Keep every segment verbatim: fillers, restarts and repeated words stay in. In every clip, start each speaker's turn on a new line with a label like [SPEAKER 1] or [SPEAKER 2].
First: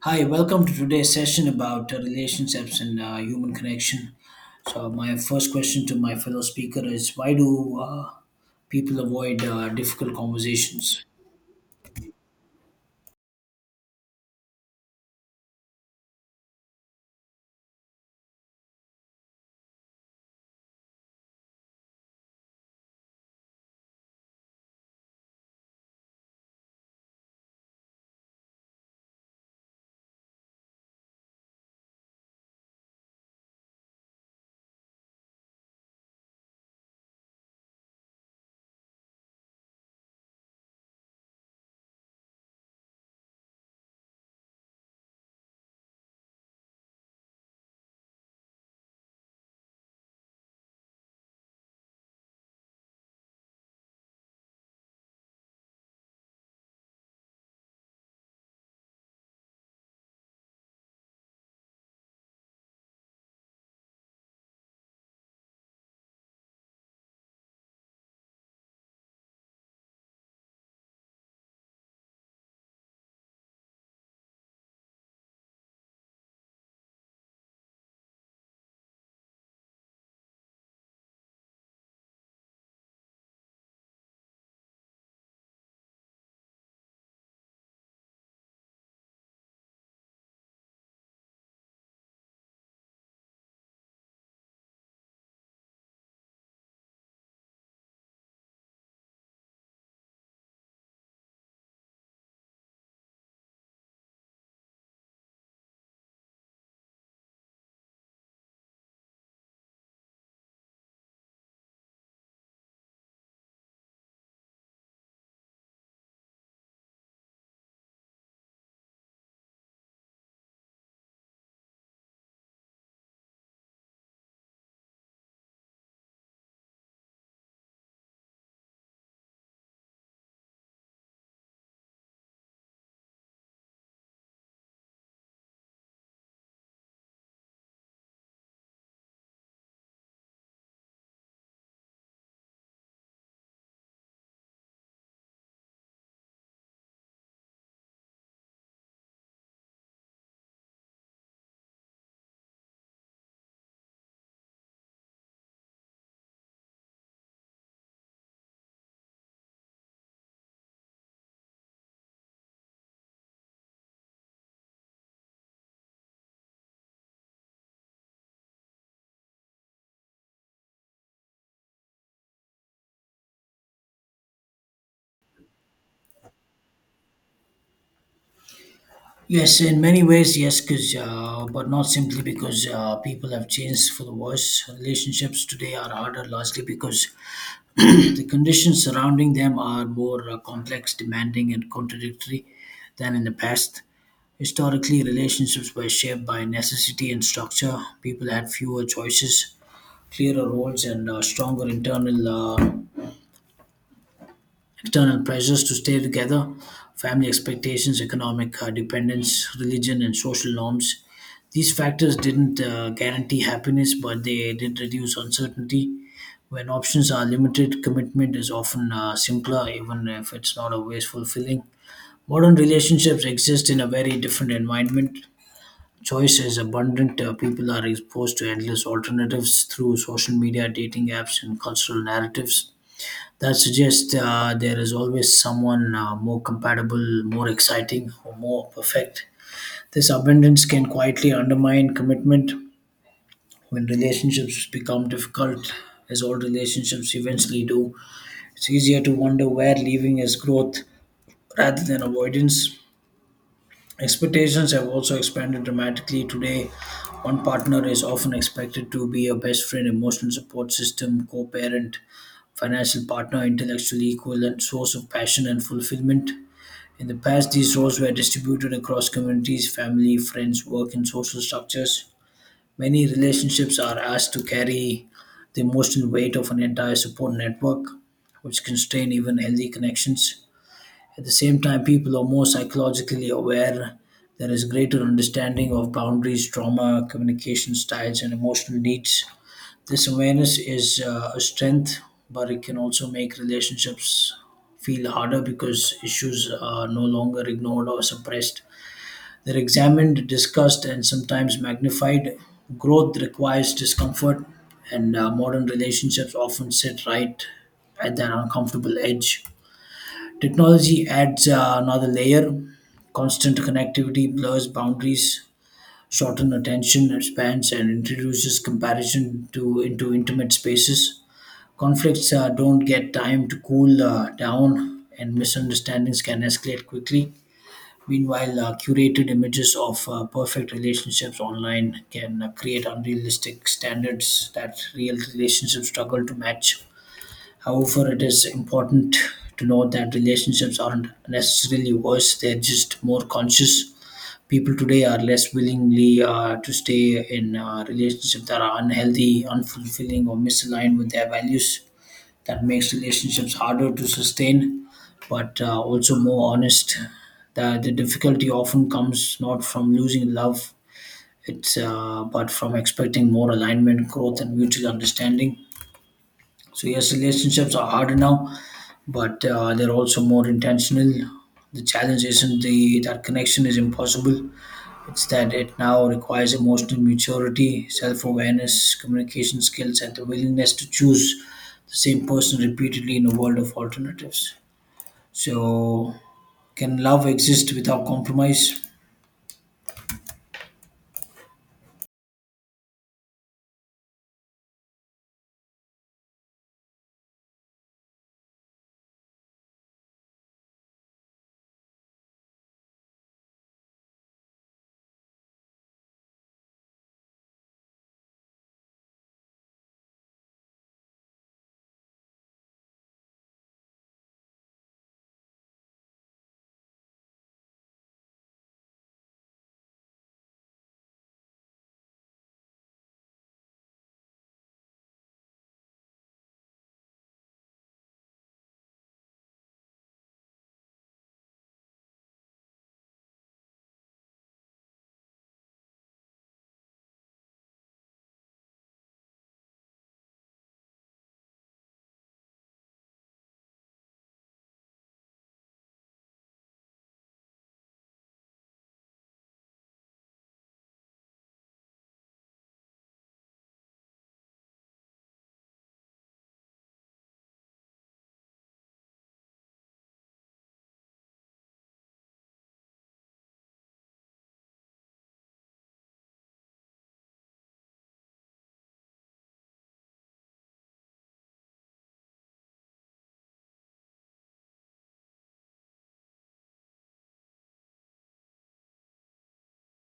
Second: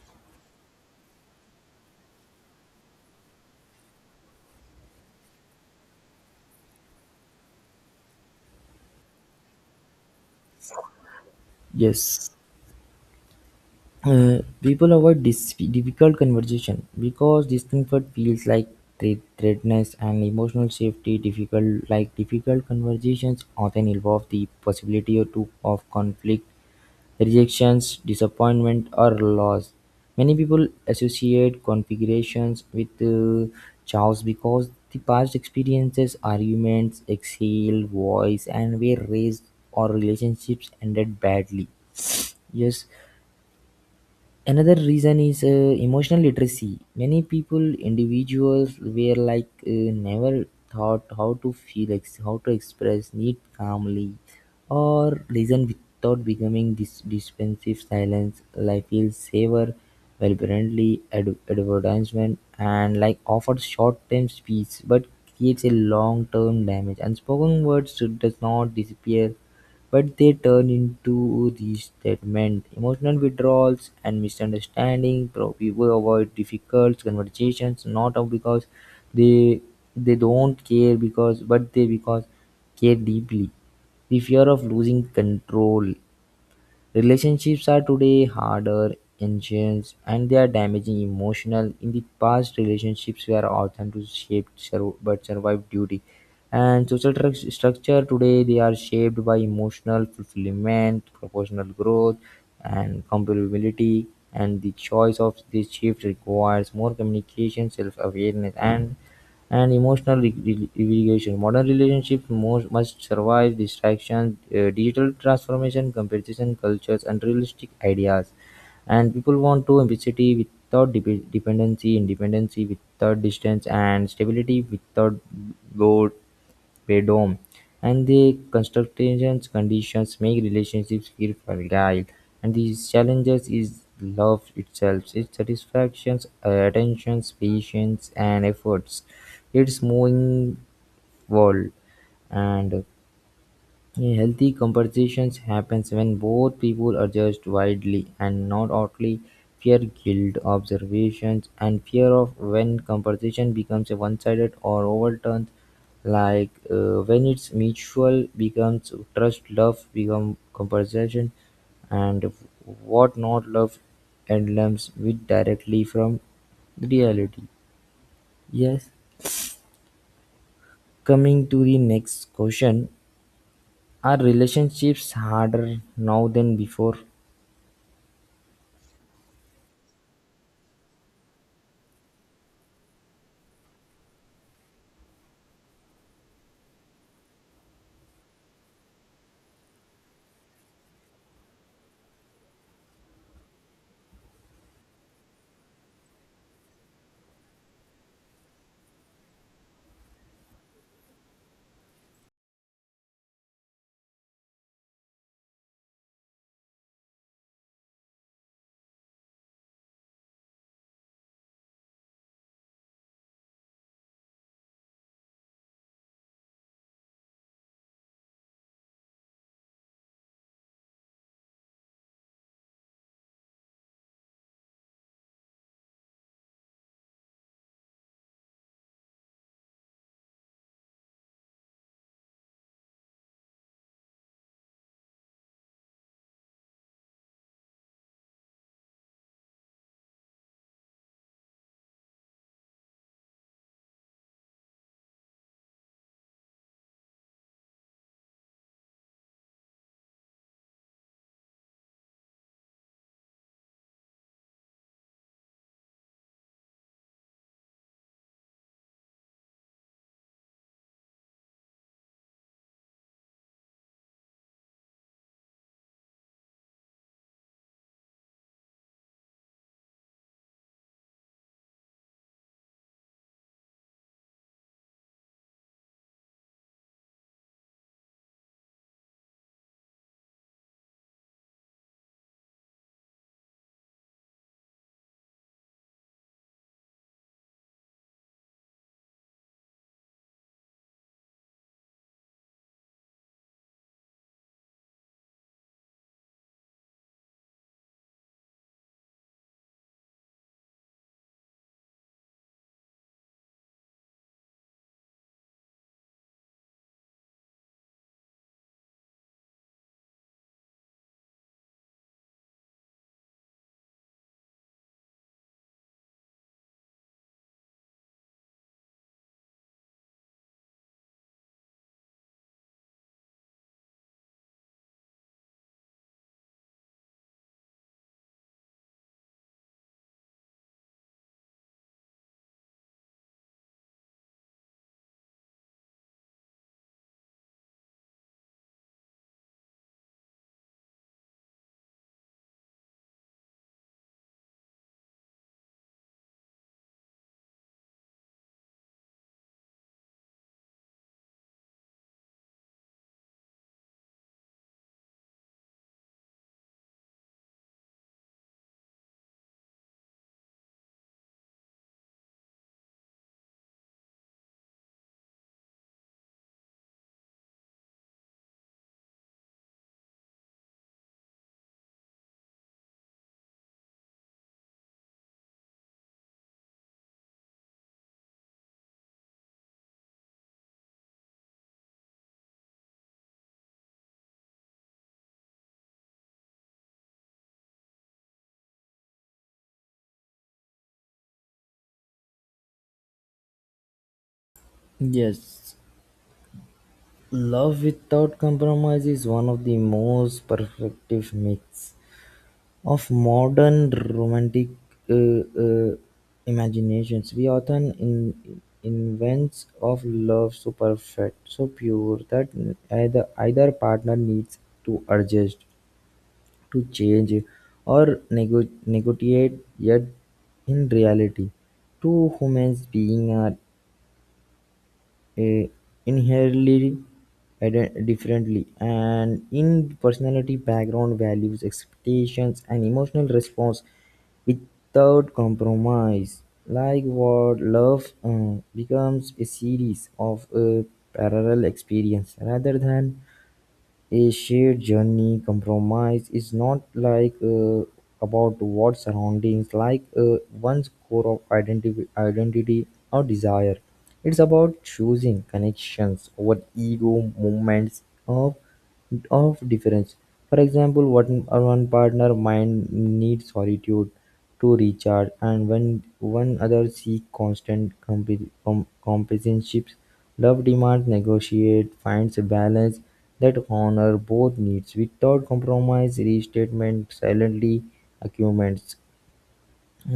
[SPEAKER 1] Hi, welcome to today's session about uh, relationships and uh, human connection. So, my first question to my fellow speaker is why do uh, people avoid uh, difficult conversations?
[SPEAKER 2] Yes. Uh, people avoid this difficult conversation because discomfort feels like thre- threatness and emotional safety difficult, like difficult conversations often involve the possibility of, to, of conflict, rejections, disappointment, or loss. Many people associate configurations with uh, chaos because the past experiences arguments exhale voice and were raised or relationships ended badly. Yes. Another reason is uh, emotional literacy, many people individuals were like uh, never taught how to feel ex- how to express need calmly or listen without becoming dis- defensive silence, like feels savor well friendly ad- advertisement and, like, offers short-term speech but creates a long-term damage. Unspoken words does not disappear, but they turn into resentment, emotional withdrawals, and misunderstanding. Pro- People avoid difficult conversations not of because they they don't care because but they because care deeply. The fear of losing control. Relationships are today harder, ancient, and they are damaging emotional. In the past, relationships were often to shape sur- but survive duty. And social tru- structure today they are shaped by emotional fulfillment, proportional growth, and compatibility. And the choice of this shift requires more communication, self-awareness, and and emotional re- re- regulation. Modern relationships most, must survive distraction, uh, digital transformation, competition cultures, and realistic ideas. And people want to empathy without dep- dependency, independency without distance, and stability without boredom boredom, and the construction conditions make relationships feel fragile. And these challenges is love itself, its satisfactions, attentions, patience, and efforts. It's moving world, and a healthy conversation happens when both people are judged widely and not outly fear guilt observations and fear of when conversation becomes a one-sided or overturned, like uh, when it's mutual becomes trust, love become conversation, and what not love emblems with directly from reality. Yes, coming to the next question: are relationships harder now than before?
[SPEAKER 1] Yes, in many ways, yes, because uh, but not simply because uh, people have changed for the worse. Relationships today are harder, largely because the conditions surrounding them are more uh, complex, demanding, and contradictory than in the past. Historically, relationships were shaped by necessity and structure. People had fewer choices, clearer roles, and uh, stronger internal uh, external pressures to stay together, family expectations, economic uh, dependence, religion, and social norms. These factors didn't uh, guarantee happiness, but they did reduce uncertainty. When options are limited, commitment is often uh, simpler, even if it's not always fulfilling. Modern relationships exist in a very different environment. Choice is abundant. Uh, people are exposed to endless alternatives through social media, dating apps, and cultural narratives. That suggests uh, there is always someone uh, more compatible, more exciting, or more perfect. This abundance can quietly undermine commitment when relationships become difficult, as all relationships eventually do. It's easier to wonder where leaving is growth rather than avoidance. Expectations have also expanded dramatically. Today, one partner is often expected to be a best friend, emotional support system, co parent, financial partner, intellectual equal, and source of passion and fulfillment. In the past, these roles were distributed across communities, family, friends, work, and social structures. Many relationships are asked to carry the emotional weight of an entire support network, which constrain even healthy connections. At the same time, people are more psychologically aware. There is greater understanding of boundaries, trauma, communication styles, and emotional needs. This awareness is uh, a strength, but it can also make relationships feel harder because issues are no longer ignored or suppressed. They're examined, discussed, and sometimes magnified. Growth requires discomfort, and uh, modern relationships often sit right at that uncomfortable edge. Technology adds uh, another layer. Constant connectivity blurs boundaries, shorten attention spans, and introduces comparison to into intimate spaces. Conflicts uh, don't get time to cool uh, down, and misunderstandings can escalate quickly. Meanwhile, uh, curated images of uh, perfect relationships online can uh, create unrealistic standards that real relationships struggle to match. However, it is important to note that relationships aren't necessarily worse, they're just more conscious. People today are less willingly uh, to stay in uh, relationships that are unhealthy, unfulfilling, or misaligned with their values. That makes relationships harder to sustain, but uh, also more honest. The, the difficulty often comes not from losing love, it's uh, but from expecting more alignment, growth, and mutual understanding. So yes, relationships are harder now, but uh, they're also more intentional. The challenge isn't the that connection is impossible. It's that it now requires emotional maturity, self-awareness, communication skills, and the willingness to choose the same person repeatedly in a world of alternatives. So, can love exist without compromise?
[SPEAKER 2] Yes, love without compromise is one of the most perfective myths of modern romantic uh, uh, imaginations. We often in, invents of love so perfect, so pure that either either partner needs to adjust, to change, or nego- negotiate. Yet, in reality, two humans beings are eh, inherently ide- differently and in personality, background, values, expectations, and emotional response. Without compromise, like, what love uh, becomes a series of uh, parallel experience rather than a shared journey. Compromise is not, like, uh, about what surroundings, like uh, one's core of identity, identity or desire. It's about choosing connections over ego moments of of difference. For example, one, one partner mind needs solitude to recharge, and when one others seek constant comp- com- companionship, love demands negotiate, finds a balance that honors both needs without compromise. Restatement silently accumulates,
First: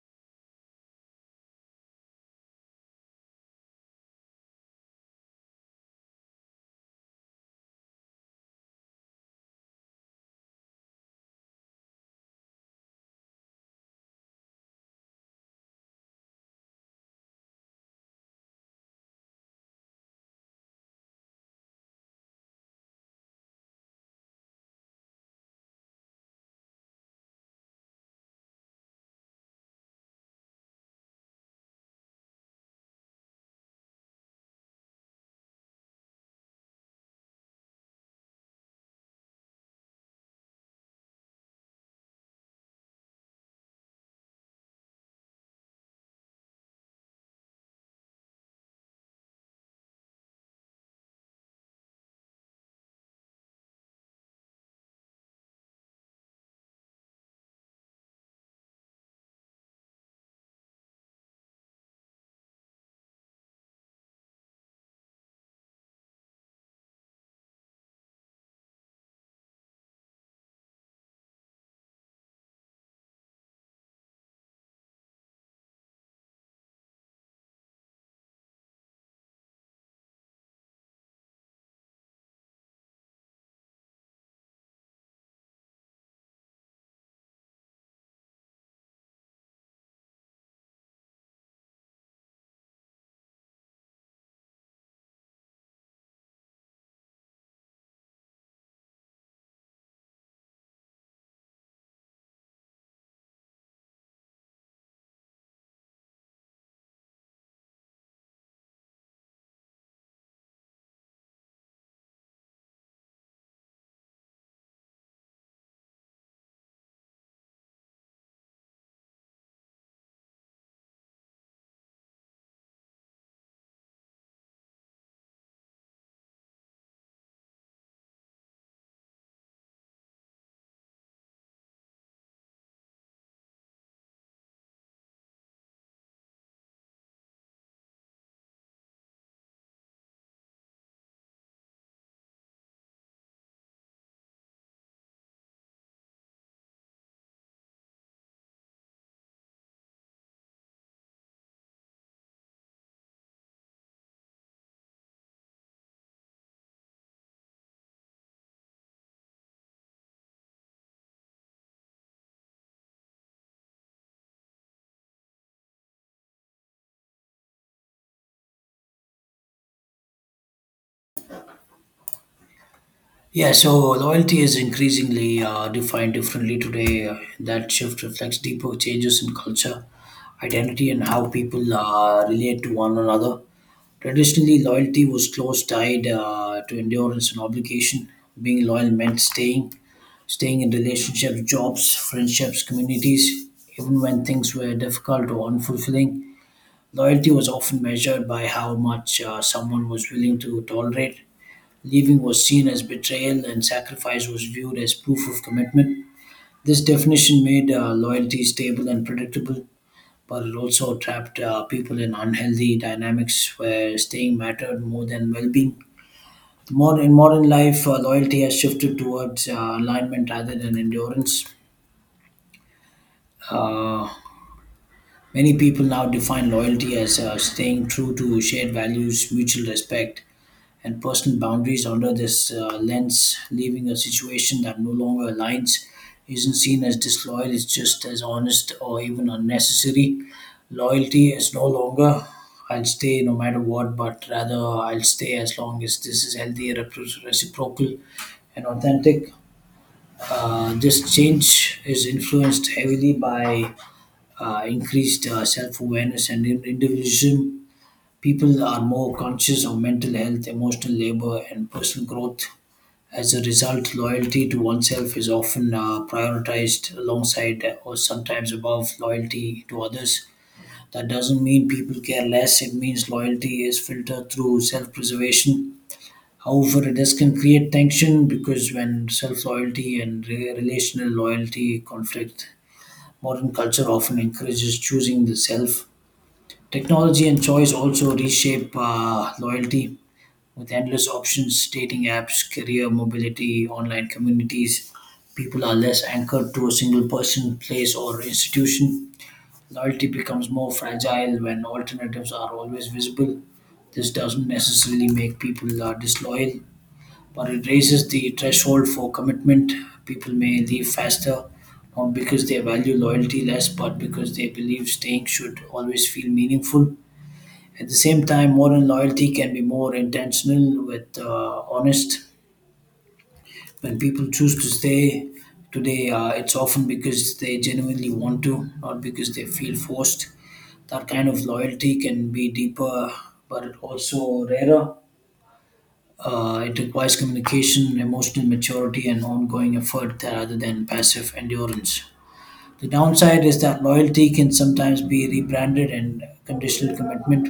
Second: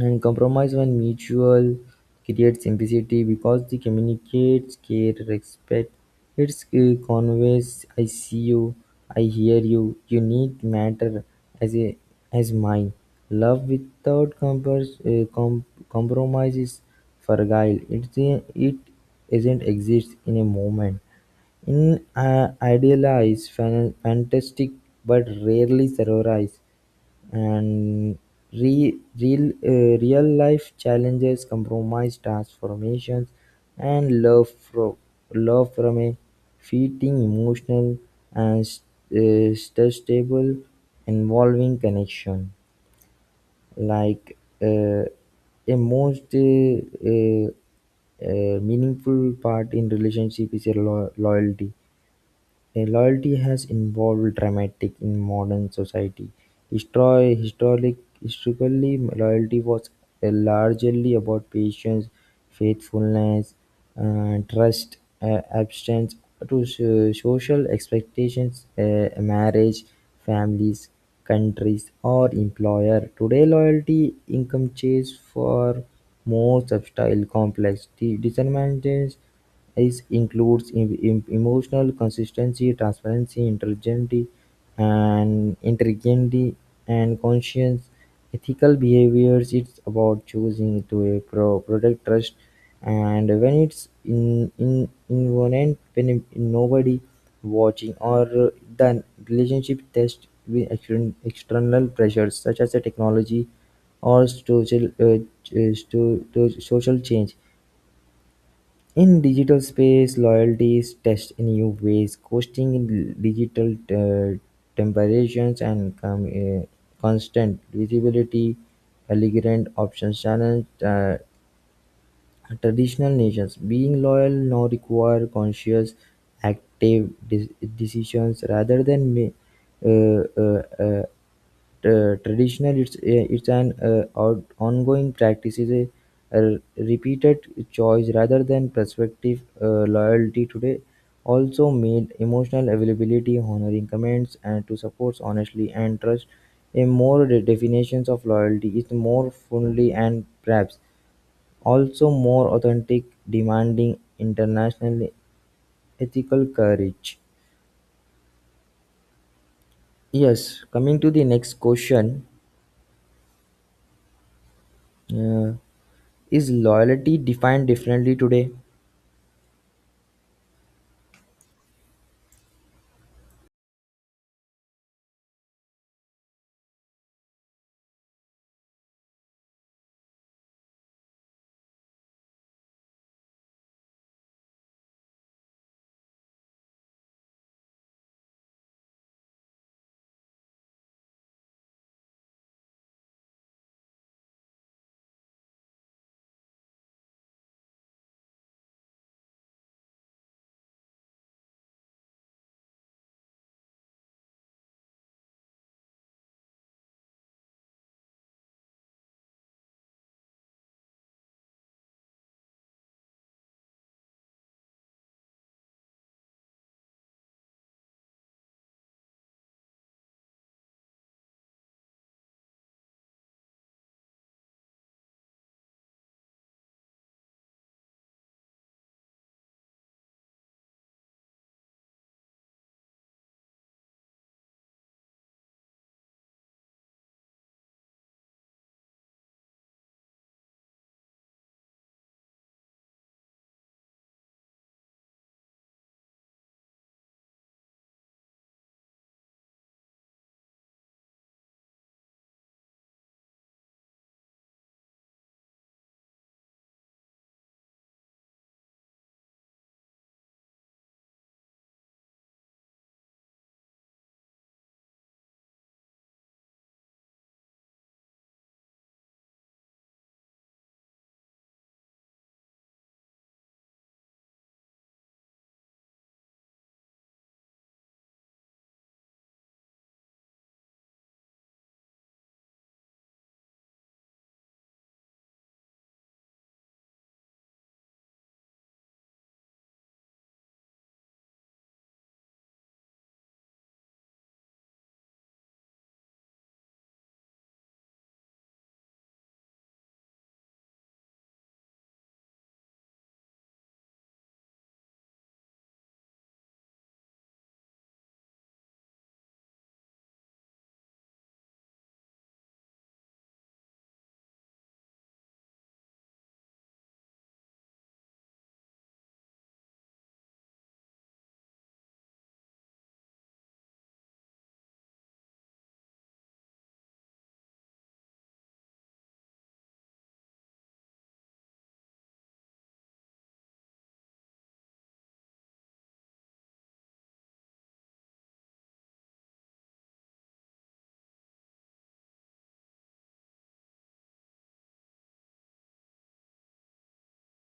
[SPEAKER 2] and compromise, when mutual, creates simplicity because the communicates care, respect. It's uh, conveys I see you, I hear you, you need matter as a as mine. Love without compers, uh, com- compromise is fragile. It's a, it isn't exist in a moment. In uh, idealized, fan- fantastic, but rarely survives. And re- real, uh, real life challenges, compromise, transformations, and love, from love from a fitting, emotional, and uh, stable, involving connection. Like uh, a most uh, uh, uh, meaningful part in relationship is a lo- loyalty. A Loyalty has evolved dramatically in modern society. Histori- historic- historically, loyalty was uh, largely about patience, faithfulness, uh, trust, uh, abstinence to so- social expectations, uh, marriage, families, countries, or employer. Today, loyalty income chase for more subtle, complex de- determinants. This includes em- em- emotional consistency, transparency, integrity, and integrity and conscience. Ethical behaviors, it's about choosing to uh, pro- protect trust, and when it's in in involved, when nobody watching or uh, the relationship test with extern- external pressures such as the technology or social uh, ch- uh, sto- to social change. In digital space, loyalty is tested in new ways, coasting in digital uh, temperations and com- uh, constant visibility, elegant options challenge. Uh, Traditional nations, being loyal, now require conscious, active de- decisions rather than ma- uh, uh, uh, uh, traditional. It's uh, it's an uh, out- ongoing practice, is a, a repeated choice rather than prospective. Uh, loyalty today also made emotional availability, honoring commands and to support honestly and trust. A more de- definitions of loyalty is more fully and perhaps also more authentic, demanding international ethical courage. Yes, coming to the next question: uh, Is loyalty defined differently today?
[SPEAKER 1] Yeah, so loyalty is increasingly uh, defined differently today. Uh, That shift reflects deeper changes in culture, identity, and how people uh, relate to one another. Traditionally, loyalty was close tied uh, to endurance and obligation. Being loyal meant staying, staying in relationships, jobs, friendships, communities, even when things were difficult or unfulfilling. Loyalty was often measured by how much uh, someone was willing to tolerate. Leaving was seen as betrayal, and sacrifice was viewed as proof of commitment. This definition made uh, loyalty stable and predictable but it also trapped uh, people in unhealthy dynamics where staying mattered more than well-being. More in modern life, uh, loyalty has shifted towards uh, alignment rather than endurance. Uh, Many people now define loyalty as uh, staying true to shared values, mutual respect, and personal boundaries under this uh, lens, leaving a situation that no longer aligns isn't seen as disloyal, it's just as honest or even unnecessary. Loyalty is no longer I'll stay no matter what, but rather I'll stay as long as this is healthy, repro- reciprocal, and authentic. Uh, this change is influenced heavily by uh, increased uh, self awareness and in- individualism. People are more conscious of mental health, emotional labor, and personal growth. As a result, loyalty to oneself is often uh, prioritized alongside uh, or sometimes above loyalty to others. That doesn't mean people care less, it means loyalty is filtered through self preservation. However, this can create tension because when self loyalty and re- relational loyalty conflict, modern culture often encourages choosing the self. Technology and choice also reshape uh, loyalty with endless options, dating apps, career mobility, online communities, people are less anchored to a single person, place, or institution. Loyalty becomes more fragile when alternatives are always visible. This doesn't necessarily make people uh, disloyal, but it raises the threshold for commitment. People may leave faster, not because they value loyalty less, but because they believe staying should always feel meaningful. At the same time, modern loyalty can be more intentional with uh, honest. When people choose to stay today, uh, it's often because they genuinely want to, not because they feel forced. That kind of loyalty can be deeper, but also rarer. Uh, it requires communication, emotional maturity, and ongoing effort rather than passive endurance. The downside is that loyalty can sometimes be rebranded and conditional commitment.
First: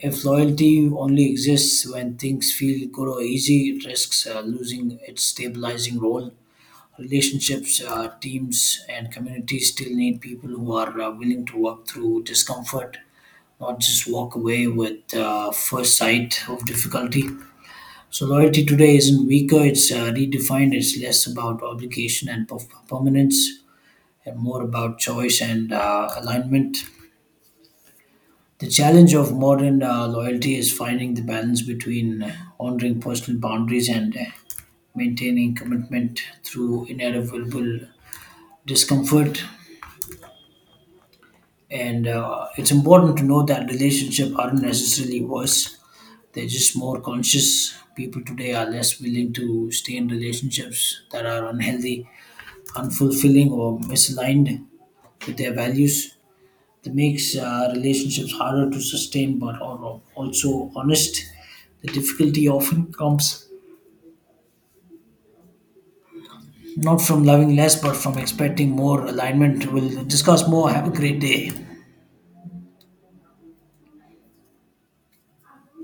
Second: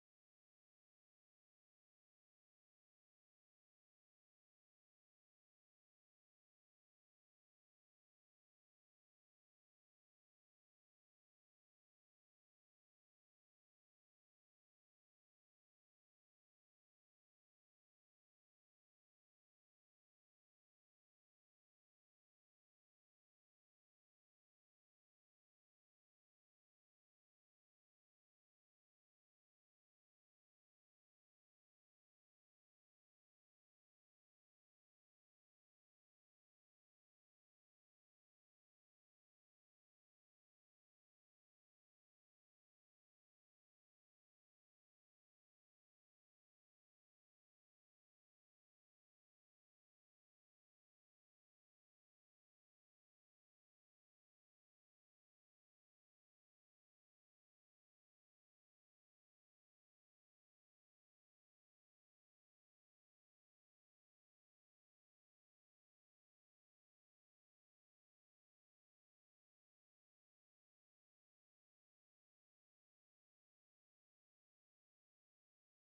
[SPEAKER 1] If loyalty only exists when things feel good or easy, it risks uh, losing its stabilizing role. Relationships, uh, teams, and communities still need people who are uh, willing to work through discomfort, not just walk away with uh, first sight of difficulty. So, loyalty today isn't weaker, it's uh, redefined, it's less about obligation and perf- permanence, and more about choice and uh, alignment. The challenge of modern uh, loyalty is finding the balance between uh, honoring personal boundaries and uh, maintaining commitment through inevitable discomfort. And uh, it's important to know that relationships aren't necessarily worse, they're just more conscious. People today are less willing to stay in relationships that are unhealthy, unfulfilling, or misaligned with their values. That makes uh, relationships harder to sustain but are also honest. The difficulty often comes not from loving less but from expecting more alignment. We'll discuss more. Have a great day.